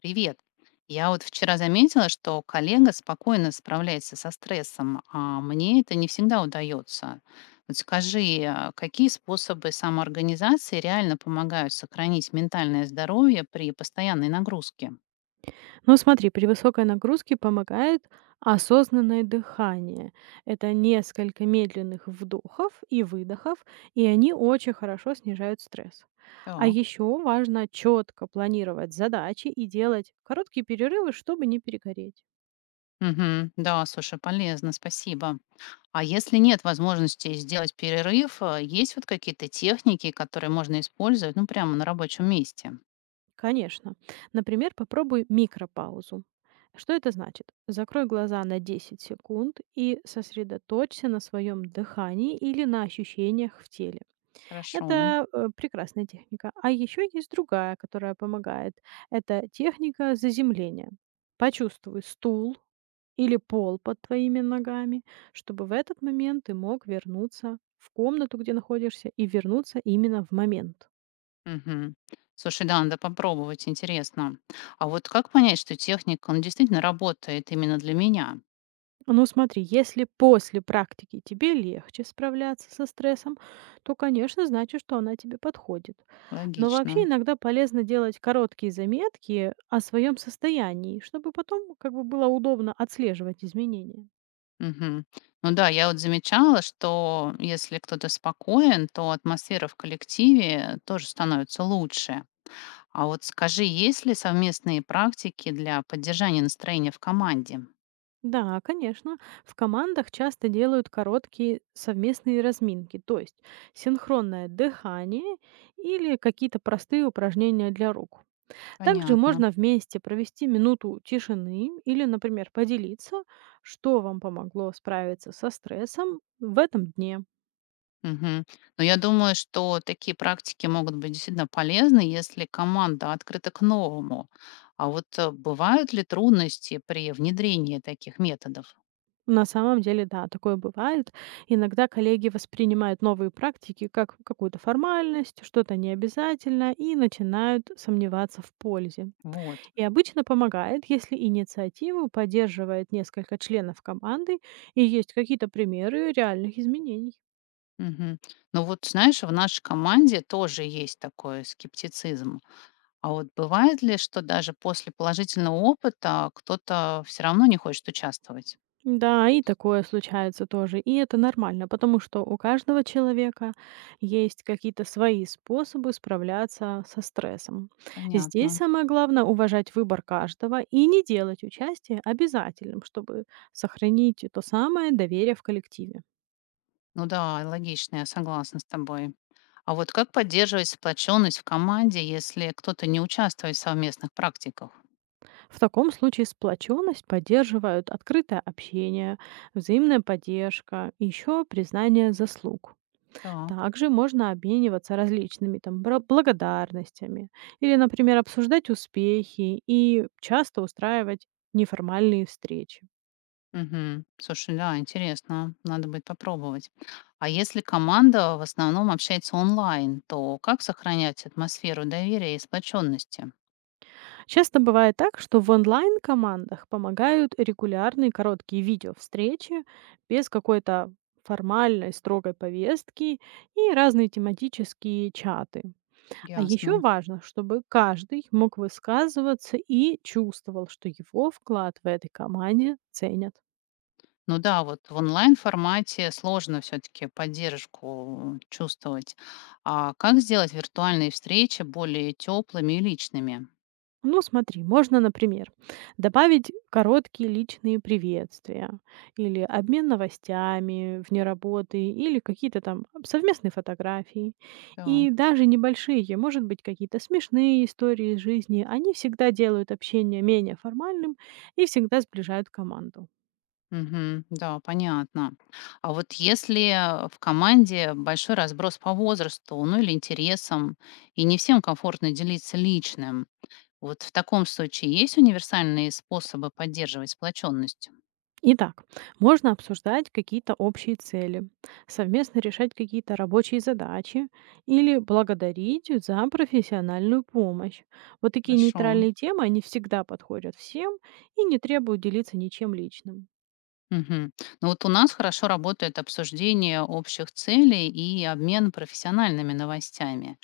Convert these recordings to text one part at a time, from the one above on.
Привет. Я вот вчера заметила, что коллега спокойно справляется со стрессом, а мне это не всегда удается. Вот скажи, а какие способы самоорганизации реально помогают сохранить ментальное здоровье при постоянной нагрузке? Ну, смотри, при высокой нагрузке помогает осознанное дыхание. Это несколько медленных вдохов и выдохов, и они очень хорошо снижают стресс. А Так. еще важно четко планировать задачи и делать короткие перерывы, чтобы не перегореть. Мгм. Да, слушай, полезно, спасибо. А если нет возможности сделать перерыв, а есть вот какие-то техники, которые можно использовать, ну, прямо на рабочем месте? Конечно. Например, попробуй микропаузу. Что это значит? Закрой глаза на 10 секунд и сосредоточься на своем дыхании или на ощущениях в теле. Хорошо. Это, прекрасная техника. А еще есть другая, которая помогает. Это техника заземления. Почувствуй стул или пол под твоими ногами, чтобы в этот момент ты мог вернуться в комнату, где находишься, и вернуться именно в момент. Мгм. Слушай, да, надо попробовать, интересно. А вот как понять, что техник, он действительно работает именно для меня? Ну, смотри, если после практики тебе легче справляться со стрессом, то, конечно, значит, что она тебе подходит. Но вообще Логично. иногда полезно делать короткие заметки о своем состоянии, чтобы потом как бы было удобно отслеживать изменения. Мгм. Ну да, я вот замечала, что если кто-то спокоен, то атмосфера в коллективе тоже становится лучше. А вот скажи, есть ли совместные практики для поддержания настроения в команде? Да, конечно, в командах часто делают короткие совместные разминки, то есть синхронное дыхание или какие-то простые упражнения для рук. Также Понятно. можно вместе провести минуту тишины или, например, поделиться, что вам помогло справиться со стрессом в этом дне. Мгм. Но я думаю, что такие практики могут быть действительно полезны, если команда открыта к новому. А вот бывают ли трудности при внедрении таких методов? На самом деле, да, такое бывает. Иногда коллеги воспринимают новые практики как какую-то формальность, что-то необязательно, и начинают сомневаться в пользе. Вот. И обычно помогает, если инициативу поддерживает несколько членов команды и есть какие-то примеры реальных изменений. Мгм. Ну вот, знаешь, в нашей команде тоже есть такой скептицизм. А вот бывает ли, что даже после положительного опыта кто-то все равно не хочет участвовать? Да, и такое случается тоже. И это нормально, потому что у каждого человека есть какие-то свои способы справляться со стрессом. Здесь Понятно. самое главное уважать выбор каждого и не делать участие обязательным, чтобы сохранить то самое доверие в коллективе. Ну да, логично, я согласна с тобой. А вот как поддерживать сплоченность в команде, если кто-то не участвует в совместных практиках? В таком случае сплоченность поддерживают открытое общение, взаимная поддержка и еще признание заслуг. Так. Также можно обмениваться различными там благодарностями или, например, обсуждать успехи и часто устраивать неформальные встречи. Мгм. Слушай, да, интересно. Надо будет попробовать. А если команда в основном общается онлайн, то как сохранять атмосферу доверия и сплоченности? Часто бывает так, что в онлайн-командах помогают регулярные короткие видео-встречи без какой-то формальной, строгой повестки и разные тематические чаты. А Ясно. еще важно, чтобы каждый мог высказываться и чувствовал, что его вклад в этой команде ценят. Ну да, вот в онлайн-формате сложно все-таки поддержку чувствовать. А как сделать виртуальные встречи более теплыми и личными? Ну, смотри, можно, например, добавить короткие личные приветствия или обмен новостями вне работы или какие-то там совместные фотографии. И даже небольшие, может быть, какие-то смешные истории из жизни, они всегда делают общение менее формальным и всегда сближают команду. Мгм. Да, понятно. А вот если в команде большой разброс по возрасту, ну или интересам, и не всем комфортно делиться личным, вот в таком случае есть универсальные способы поддерживать сплоченность? Итак, можно обсуждать какие-то общие цели, совместно решать какие-то рабочие задачи или благодарить за профессиональную помощь. Вот такие Хорошо. нейтральные темы, они всегда подходят всем и не требуют делиться ничем личным. Мгм. Ну вот у нас хорошо работает обсуждение общих целей и обмен профессиональными новостями.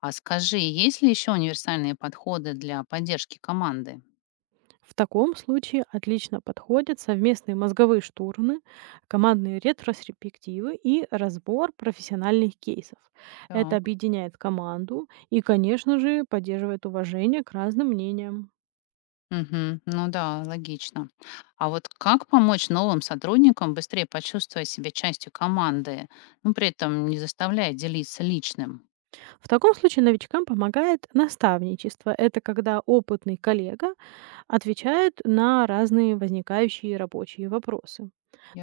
А скажи, есть ли еще универсальные подходы для поддержки команды? В таком случае отлично подходят совместные мозговые штурмы, командные ретроспективы и разбор профессиональных кейсов. Это объединяет команду и, конечно же, поддерживает уважение к разным мнениям. Мгм. Ну да, логично. А вот как помочь новым сотрудникам быстрее почувствовать себя частью команды, ну, при этом не заставляя делиться личным? В таком случае новичкам помогает наставничество. Это когда опытный коллега отвечает на разные возникающие рабочие вопросы.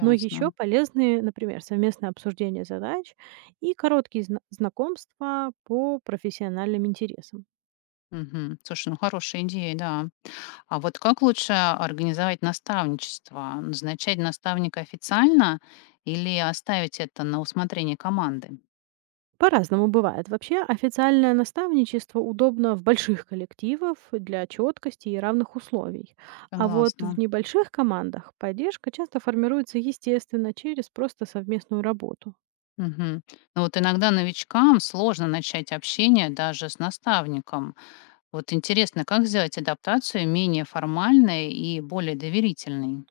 Но еще полезны, например, совместное обсуждение задач и короткие знакомства по профессиональным интересам. Мгм. Слушай, ну хорошая идея, да. А вот как лучше организовать наставничество? Назначать наставника официально или оставить это на усмотрение команды? По-разному бывает. Вообще официальное наставничество удобно в больших коллективах для четкости и равных условий. А вот в Согласна. небольших командах поддержка часто формируется естественно через просто совместную работу. Мгм. Ну вот иногда новичкам сложно начать общение даже с наставником. Вот интересно, как сделать адаптацию менее формальной и более доверительной?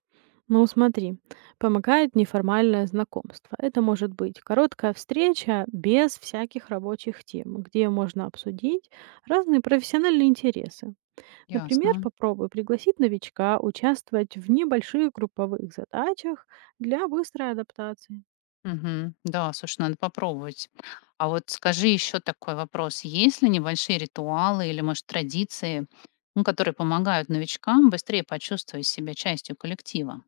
Ну, смотри, помогает неформальное знакомство. Это может быть короткая встреча без всяких рабочих тем, где можно обсудить разные профессиональные интересы. Например, Ясно. попробуй пригласить новичка участвовать в небольших групповых задачах для быстрой адаптации. Мгм. Да, слушай, надо попробовать. А вот скажи еще такой вопрос. Есть ли небольшие ритуалы или, может, традиции, ну, которые помогают новичкам быстрее почувствовать себя частью коллектива?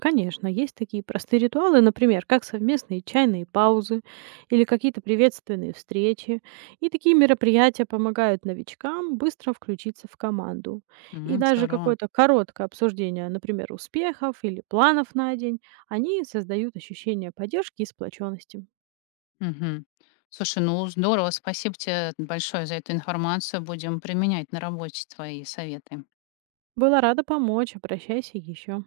Конечно, есть такие простые ритуалы, например, как совместные чайные паузы или какие-то приветственные встречи. И такие мероприятия помогают новичкам быстро включиться в команду. И Мгм, даже здорово. какое-то короткое обсуждение, например, успехов или планов на день, они создают ощущение поддержки и сплоченности. Мгм. Слушай, ну здорово, спасибо тебе большое за эту информацию. Будем применять на работе твои советы. Была рада помочь, обращайся еще.